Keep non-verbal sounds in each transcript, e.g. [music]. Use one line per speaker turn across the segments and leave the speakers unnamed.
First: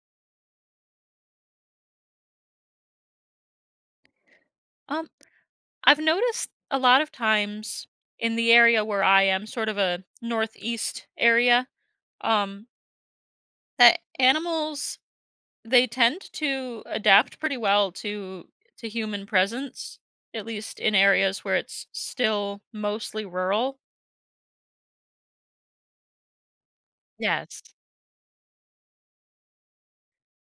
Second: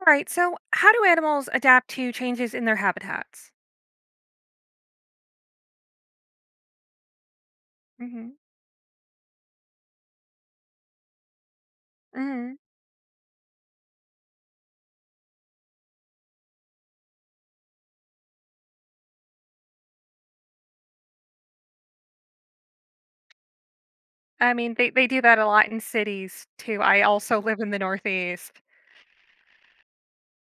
All right. So, how do animals adapt to changes in their habitats?
Um, I've noticed a lot of times in
Hmm.
the area where I am, sort of a northeast area,
Hmm.
um, that animals they tend to adapt pretty well to human presence, at least in areas where it's still mostly rural.
I mean, they do that a lot in cities too. I also live
Yes.
in the Northeast.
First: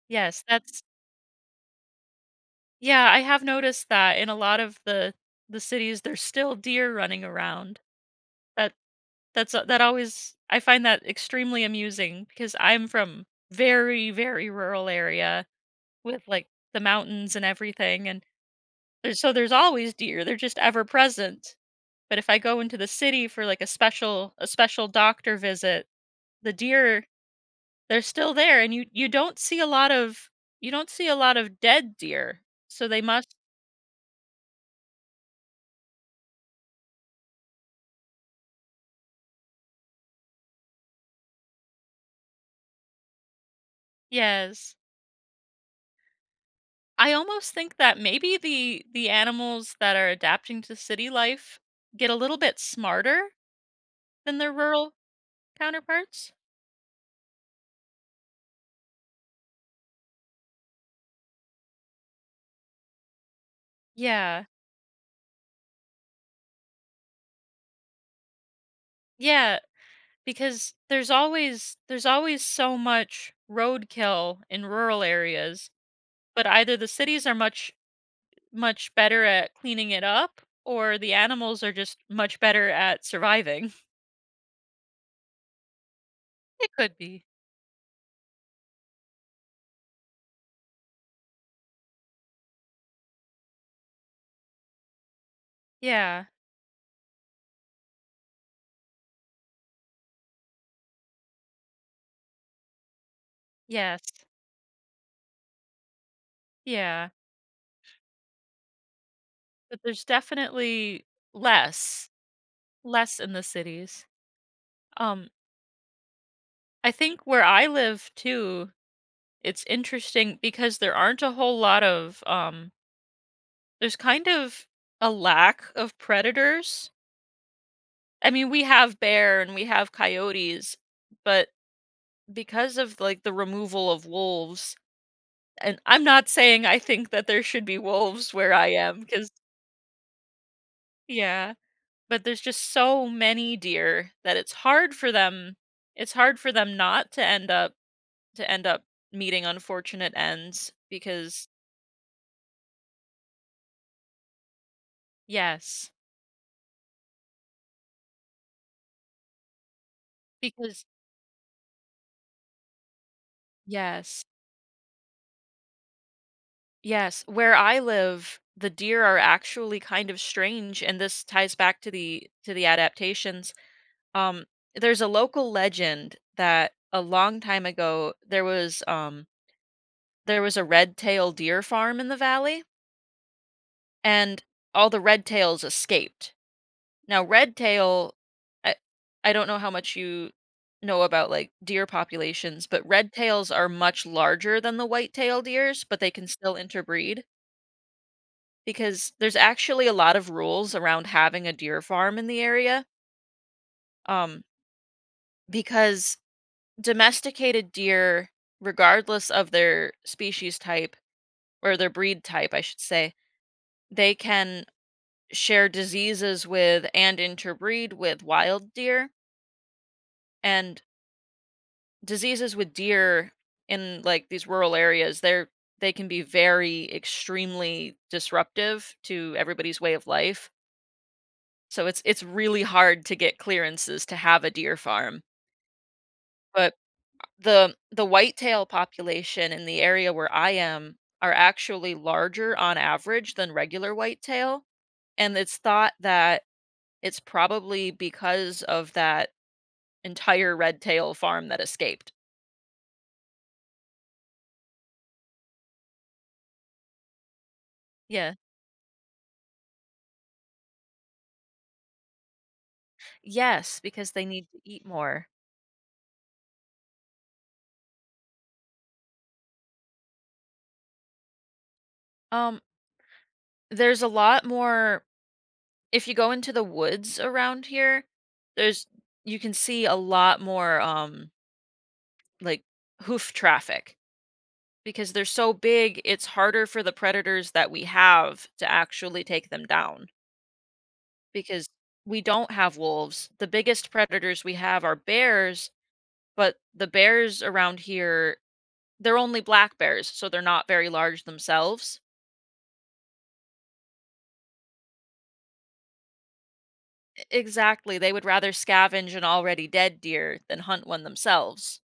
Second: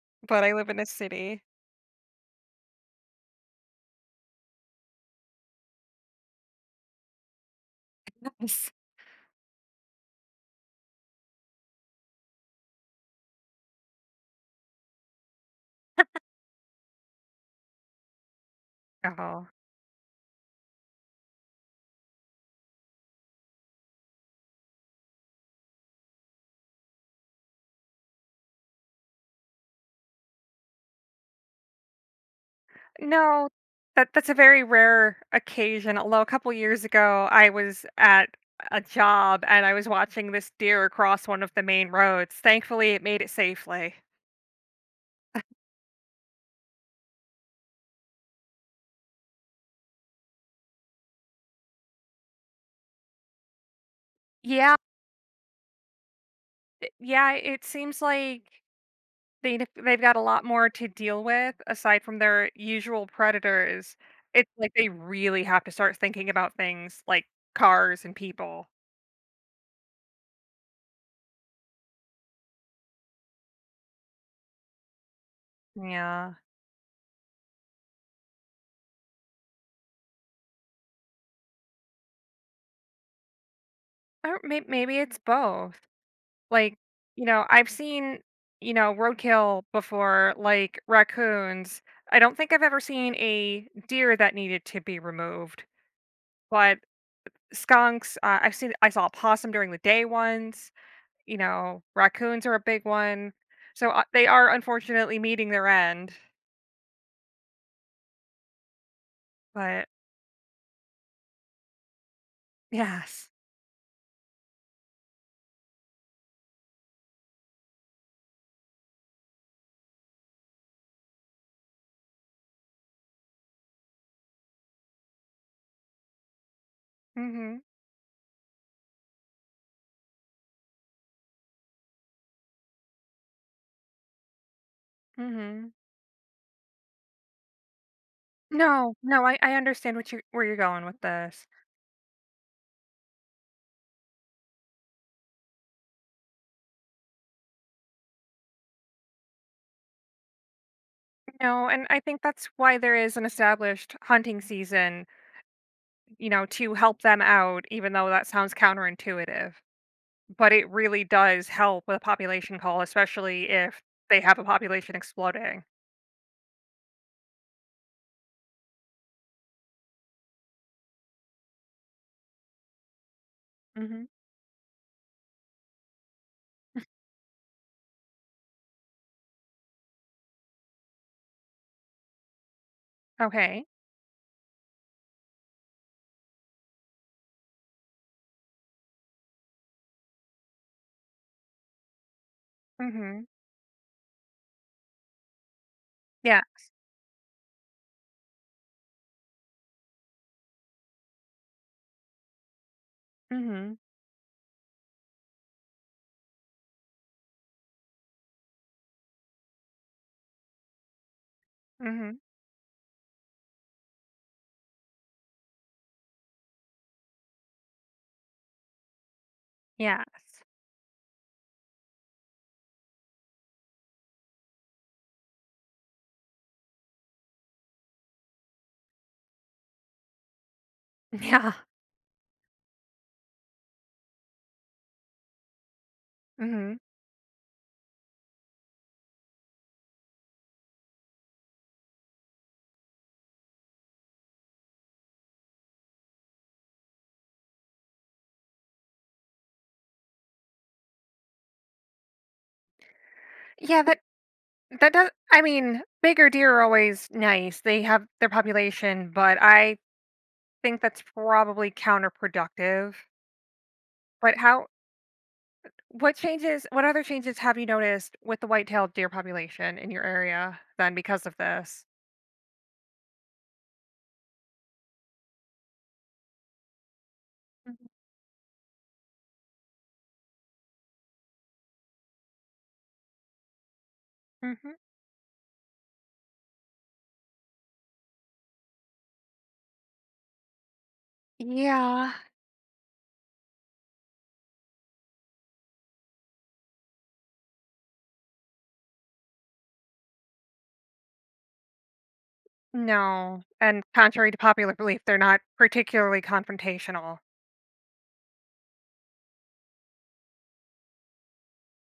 Yes,
But I live in
that's
a city.
yeah, I have noticed that in a lot of the cities there's still deer running around.
Yes.
That that always I find that extremely amusing because I'm from very, very rural area with, like, the mountains and everything, and
Oh
there's always deer, they're just ever present. But if I go into the city for, like, a special doctor visit, the deer, they're still there, and you don't see a lot of dead deer, so they must.
no, that's a very rare occasion. Although a couple years ago, I was at a job and I was watching this deer across one of the main roads. Thankfully, it made it safely.
Yes. I almost think that maybe the animals that are adapting to city life get a little bit smarter than their
Yeah,
rural counterparts.
yeah. It seems like. They they've got a lot more to deal with aside from their usual predators.
Yeah.
It's like they really have to start thinking about things like cars and people.
Yeah, because there's always so much roadkill in rural areas,
Yeah.
but either the cities are much much better at cleaning it up or the animals are just much better at surviving. [laughs]
Or maybe it's both.
It
Like,
could be.
I've seen, roadkill before, like raccoons. I don't think I've ever seen a deer that needed to be removed,
Yeah.
but skunks, I saw a possum during the day once. You know, raccoons are a big one. So,
Yes.
they are unfortunately meeting their end,
Yeah. But
but
there's definitely less less
yes.
in the cities. Um I think where I live too, it's interesting because there aren't a whole lot of there's kind of a lack of predators.
Mhm.
I mean, we have bear and we have coyotes, but because of like the removal of wolves,
Mhm.
and I'm not saying I think that there should be wolves where I
No,
am,
no,
because
I understand what you where you're going with this.
yeah, but there's just so many deer that it's hard for them. It's hard for them not to end up to end up meeting unfortunate ends because
No, and I think that's why there is an established hunting season,
yes,
you know, to help them out, even though that sounds counterintuitive. But it
because
really does help with a population call, especially if they
yes.
have a population exploding.
Yes, where I live, the deer are actually kind of strange, and this ties back to the adaptations.
Mhm.
Um, there's a local legend that a long time ago there was a red-tailed deer farm in the valley,
Okay.
and all the red tails escaped. Now, red tail, I I don't know how much you know about like deer populations, but red
Mhm.
tails are much larger than the white tailed deers, but they can
Yeah.
still interbreed. Because there's actually a lot of rules around having a deer farm in the area
Mhm.
um because domesticated deer regardless of their species type or their
Mhm.
breed type I should say they can share diseases with and interbreed with wild deer
Yes.
and diseases with deer in like these rural areas they can be very extremely disruptive to everybody's way of life.
[laughs] Yeah.
So it's really hard to get clearances to have a deer farm. But
Mhm.
the whitetail population in the area where I am are actually larger on average than regular whitetail, and it's thought that it's probably because of that entire red tail farm that escaped.
Yeah, that does. I mean, bigger deer are always nice. They have their
Yeah.
population, but I think that's probably counterproductive.
Yes, because they
But
need to
how
eat more.
what other changes have you noticed with the white-tailed deer population in your area then because of this?
Um, there's a lot more if you go into the woods around
Mhm.
here, there's you can see a lot more like hoof traffic
Mhm.
because they're so big it's harder for the predators that we have to actually take them down because
Yeah.
we don't have wolves. The biggest predators we have are bears, but the bears around here they're only black bears so they're not very large themselves.
No. And contrary to popular belief, they're not particularly confrontational.
Exactly, they would rather scavenge an already dead deer than hunt one themselves,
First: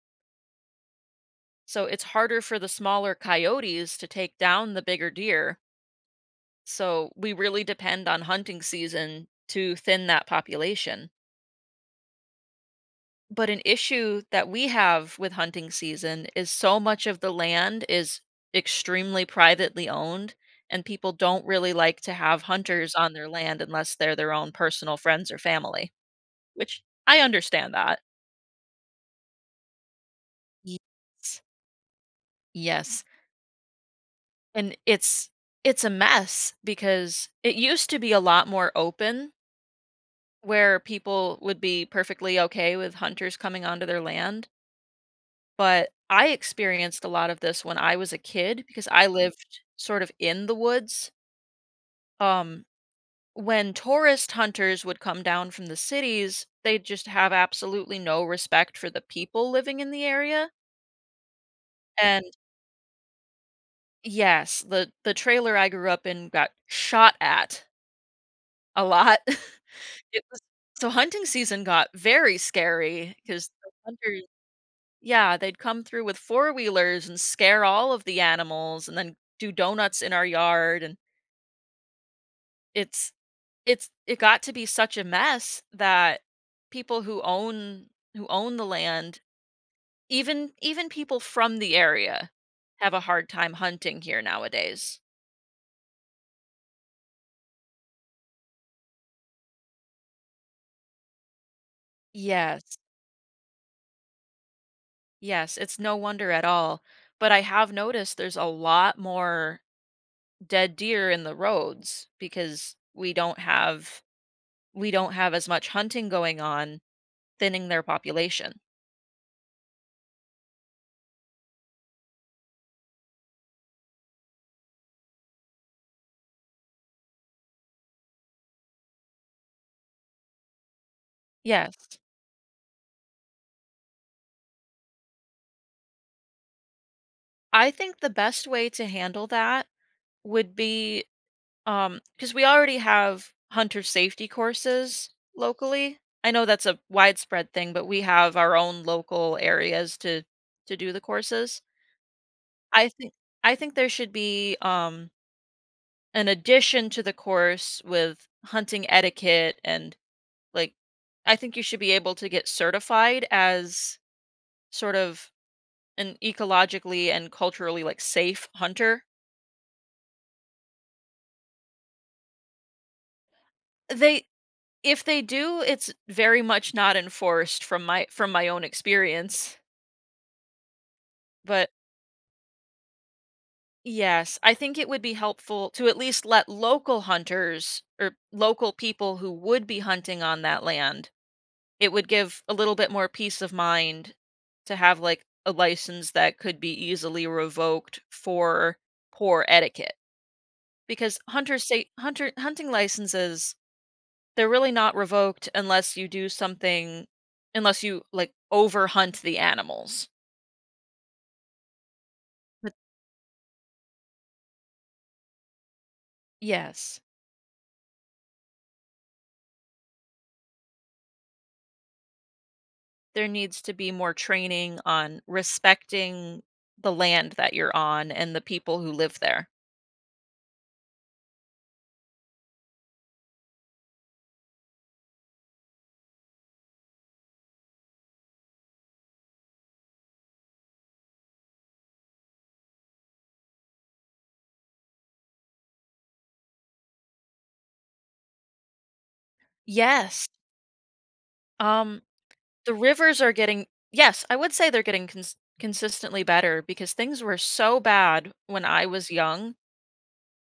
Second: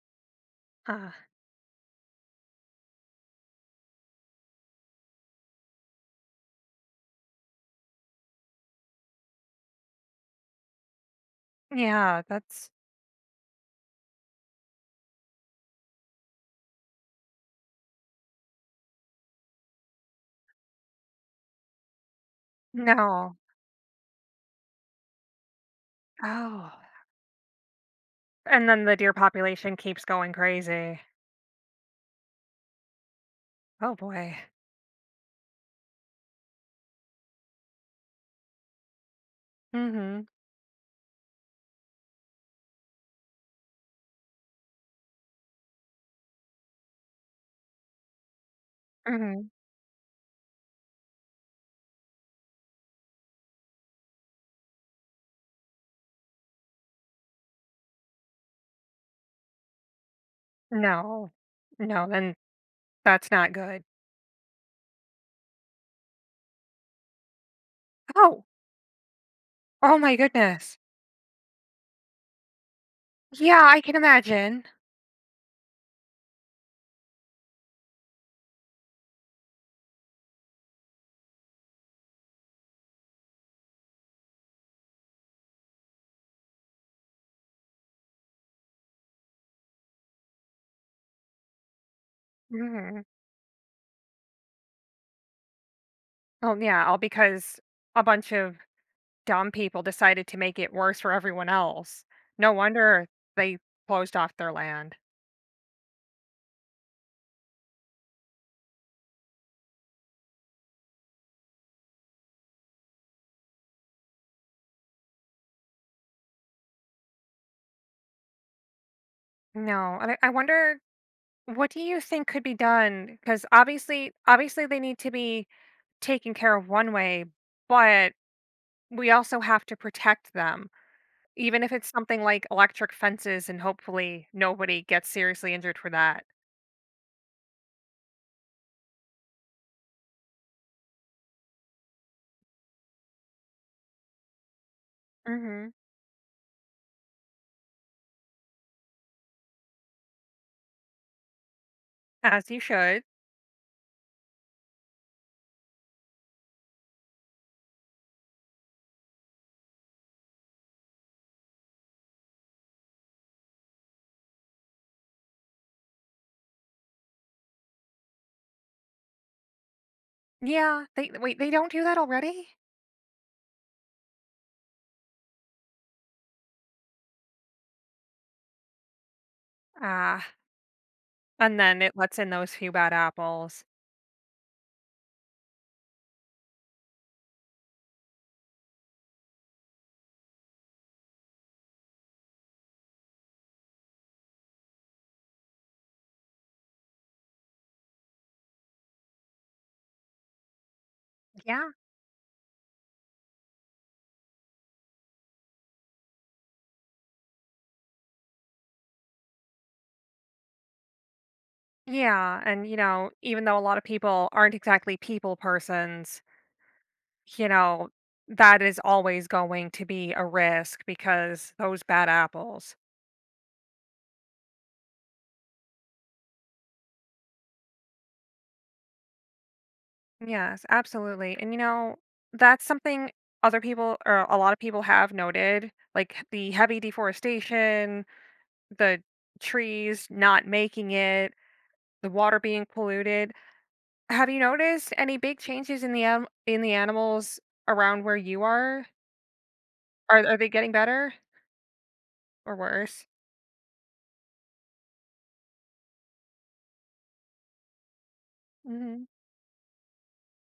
Huh.
so it's harder for the smaller coyotes to take down the bigger deer. So we really depend on hunting season to thin that population.
Yeah, that's
But an issue that we have with hunting season is so much of the land is extremely privately owned, and people don't really like to have hunters on their
no.
land unless they're their own personal friends or family,
Oh.
which I understand that.
And then the deer population keeps going crazy.
Yes. Yes.
Oh boy.
And it's a mess because it used to be a lot more open
Mm. Mhm.
where people would be perfectly okay with hunters coming onto their land. But I experienced a lot of this when I was a kid because I
Mm. Mhm.
lived sort of in the woods. Um, when tourist hunters would come down from the cities, they'd just have absolutely no respect for the people living in the area.
No. No,
And
then that's not good.
yes, the trailer I grew up in got shot at
Oh.
a lot.
Oh
[laughs]
my
It was
goodness.
so hunting season got very scary because
Yeah,
the
I can
hunters.
imagine.
Yeah, they'd come through with four-wheelers and scare all of the animals and then do donuts in our yard, and it's it's it got to be such a mess that people who own the land, even people from the area
Mm.
have a
Mhm.
hard time hunting here nowadays.
Oh yeah, all because a bunch of dumb people decided to make it worse for everyone else. No
Yes.
wonder they closed off their land.
Yes, it's no wonder at all, but I have noticed there's a lot more dead deer in the roads because we don't have as much hunting going on thinning their population.
No, and I wonder, what do you think could be done? Because obviously, they need to be taken care of one way, but we also have to protect them, even if it's
Yes.
something like electric fences, and hopefully nobody gets seriously injured for that.
I think the best way to handle that would be because we already have hunter safety courses
Hmm.
locally. I know that's a widespread thing, but we have our own local areas to do the courses.
As you
I
should.
think I think there should be an addition to the course with hunting etiquette and like I think you should be able to get certified as sort of an ecologically and culturally, like, safe hunter.
Yeah, they wait, they don't do that already?
They if they do, it's very much not enforced from my own experience.
Ah, and
But
then it lets in those few bad apples.
yes, I think it would be helpful to at least let local hunters or local people who would be hunting on that land. It would give a little bit more peace of mind to have, like, a license that could be easily revoked for poor etiquette because hunter
Yeah.
state hunter hunting licenses. They're really not revoked unless you do something unless you, like, overhunt the animals.
Yeah, and
But
you know, even though a lot of people aren't exactly people persons,
yes,
you know, that is always going to be a risk because those bad apples.
there needs to be more training on respecting the land that you're on and the people who live there.
Yes, absolutely. And you know, that's something other people or a lot of people have noted, like the heavy deforestation, the trees not making it, the water being polluted. Have you noticed any big changes in the in the animals around where you are?
Yes,
Are they getting better
um,
or
the
worse?
rivers are getting yes, I would say they're getting consistently better because things were so bad when I
Mhm.
was young.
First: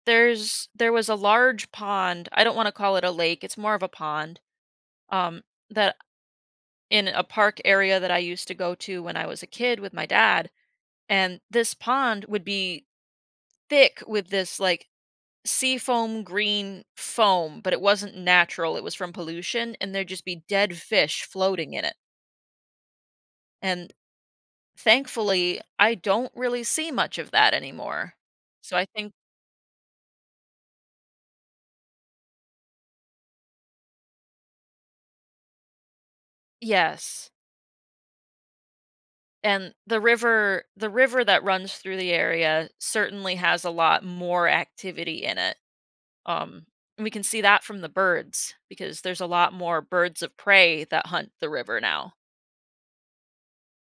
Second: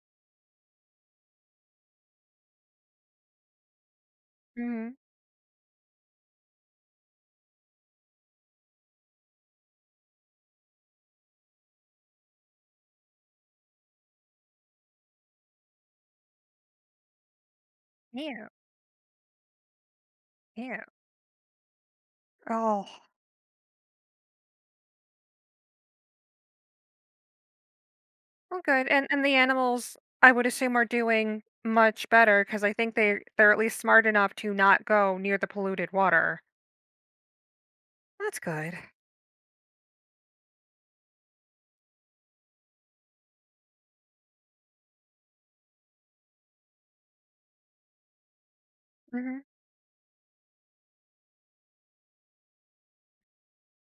There was a large pond, I don't wanna call it a lake, it's more of a pond,
Mhm.
um, that in a park area that I used to go to when I was a kid with my dad, and this pond would be thick with this like seafoam green foam, but it wasn't
Yeah,
natural. It was from pollution, and there'd just be dead
yeah.
fish floating in it.
Oh.
And thankfully, I don't really see much of that anymore.
Oh,
So I
good,
think
and the animals, I would assume, are doing much better because I think they're at least smart enough to not go near the polluted water.
yes.
That's good.
And the river that runs through the area certainly has a lot more activity in it. Um, and we can see that from the birds because there's a
Mhm.
lot more birds of prey that hunt the river now.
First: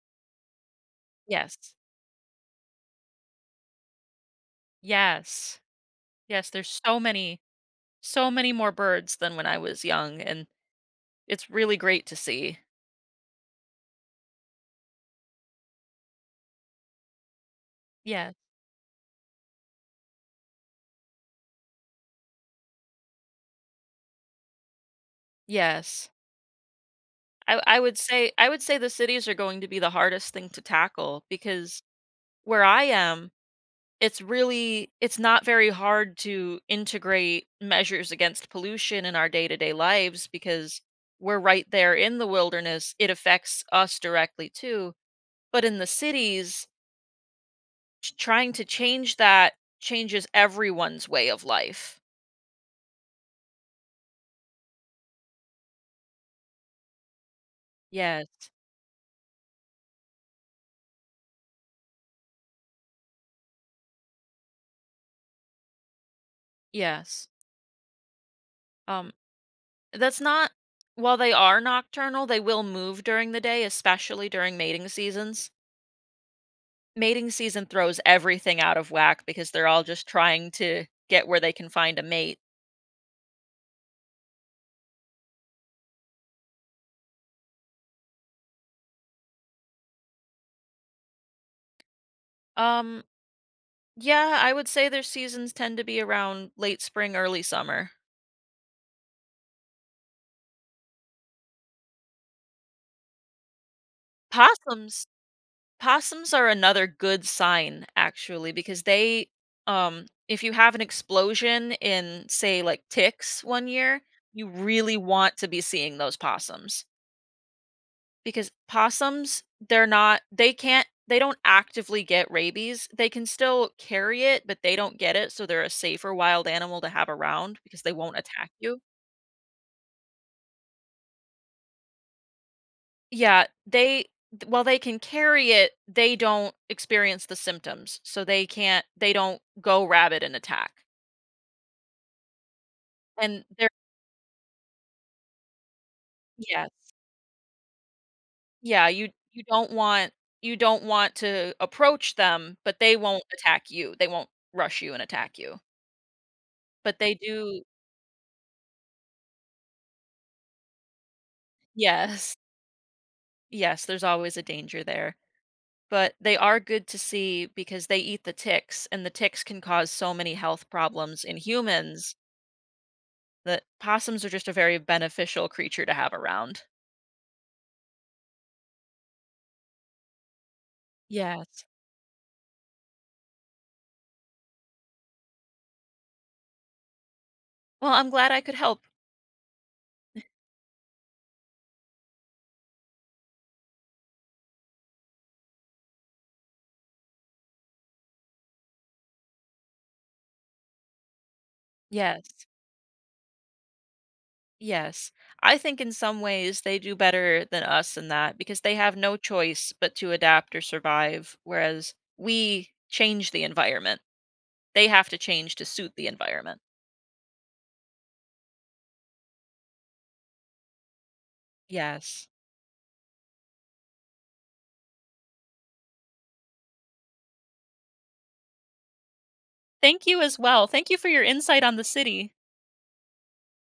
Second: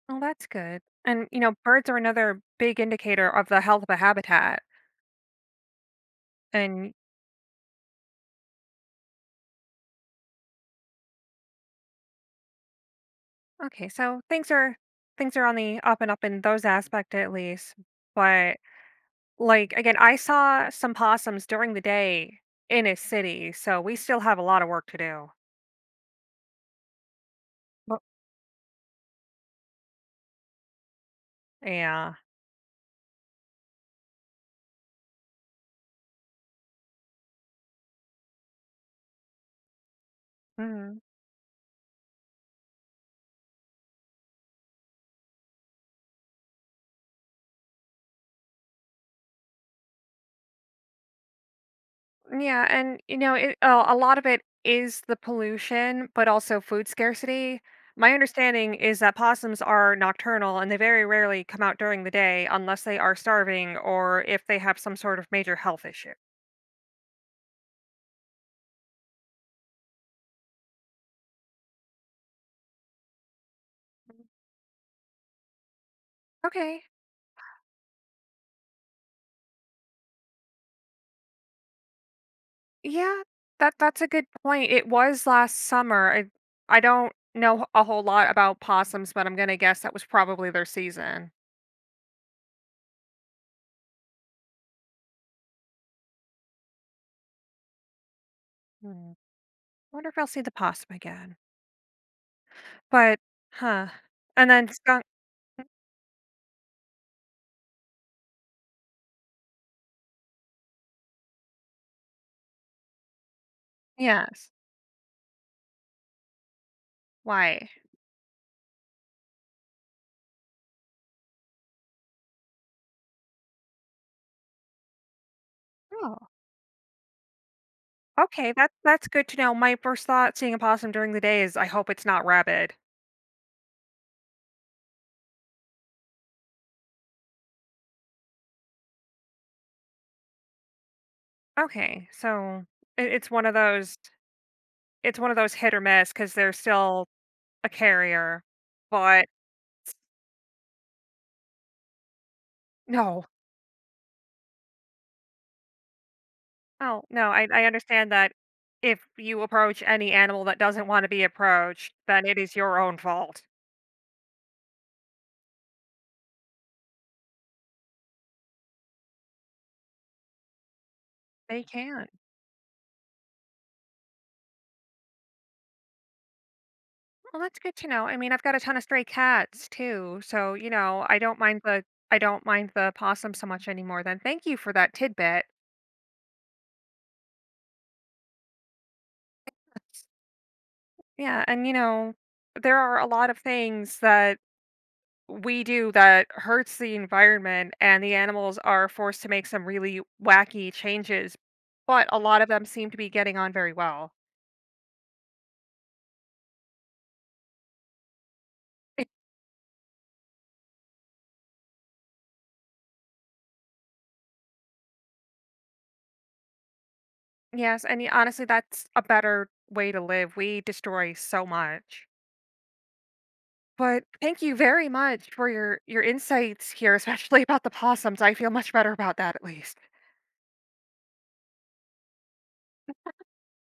Well, that's good, and, you know,
Yes.
birds are another big indicator of the health of a habitat,
Yes. Yes, there's
and
so many more birds than when I was young and it's really great to see.
okay, so things are on the up and up in those aspect at least,
Yes.
but, like, again, I saw some possums during the day in a city, so we still have a lot of work to do.
Yes. I I would
Well.
say I would say the cities are going to be the hardest thing to tackle because
Yeah.
where I am it's really it's not very hard to integrate measures against pollution in our day-to-day lives because
Mhm.
we're right there in the wilderness. It affects us directly too. But in the cities, trying to change that changes everyone's way of life.
Yeah, and you know, a lot of it is the pollution, but also food scarcity. My
Yes.
understanding is that possums are nocturnal and they very rarely come out during the day unless they are starving or if they have some sort of major health issue.
Yes. Um that's not while they are nocturnal, they will move during the day, especially during mating seasons.
Okay.
Mating season throws everything out of whack because they're all just trying to get where they can find a mate.
Yeah, that's a good point. It was last summer. I don't know a whole lot about possums, but I'm gonna guess that was probably their season.
Um, yeah, I would say their seasons tend to be around late spring, early summer.
Hmm. I wonder if I'll see the possum again. But huh. And then skunk
Possums, possums are another good sign actually because they if you have an explosion in say like ticks one year, you
yes.
really want to be seeing those possums.
Why?
Because possums, they don't actively get rabies. They can still carry it, but they don't get it, so they're a safer
Oh,
wild animal to have around because they won't attack
okay,
you.
that's good to know. My first thought seeing a possum during the day is I hope it's not rabid.
Yeah, they th while they can carry it, they don't experience the symptoms, so they don't go rabid and attack.
Okay, so it, it's
And
one of
they're
those it's one of those hit or miss because they're
yes.
still a carrier.
Yeah,
But
you don't want to approach them, but they won't
no,
attack you. They won't rush you and attack you. But
oh
they
no,
do
I understand that if you approach any animal that doesn't want to be approached, then
yes.
it is your own fault.
Yes, there's always a danger there, but they are good to see because they eat the ticks, and the ticks can cause so many health problems in
They can.
humans that possums are just a very beneficial creature to have around.
Well, that's good to know. I mean, I've got a ton of stray cats too, so you know,
Yes.
I don't mind the possum so much anymore. Then thank you for that tidbit.
Well, I'm glad I could help.
Yeah, and you know, there are a lot of things that we do that hurts the environment, and the animals are forced to make some really wacky changes, but a
Yes.
lot of them seem to be getting on very well.
Yes. I think in some ways they do better than us in that because they have no
[laughs]
choice but to adapt or survive, whereas we change the environment. They have to change to suit the environment.
Yes, and honestly, that's a better way to live. We destroy so much.
Yes.
But thank you very much for your insights here, [laughs] especially about the possums. I feel much better about that at least.
Thank you as well. Thank you for your insight on the city.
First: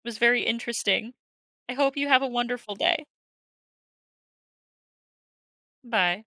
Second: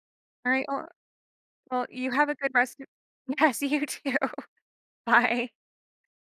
It was very
All right. Well,
interesting. I
well
hope you
you
have a
have a good
wonderful
rest. Of. [laughs]
day.
Yes, you too. [laughs] Bye.
Bye.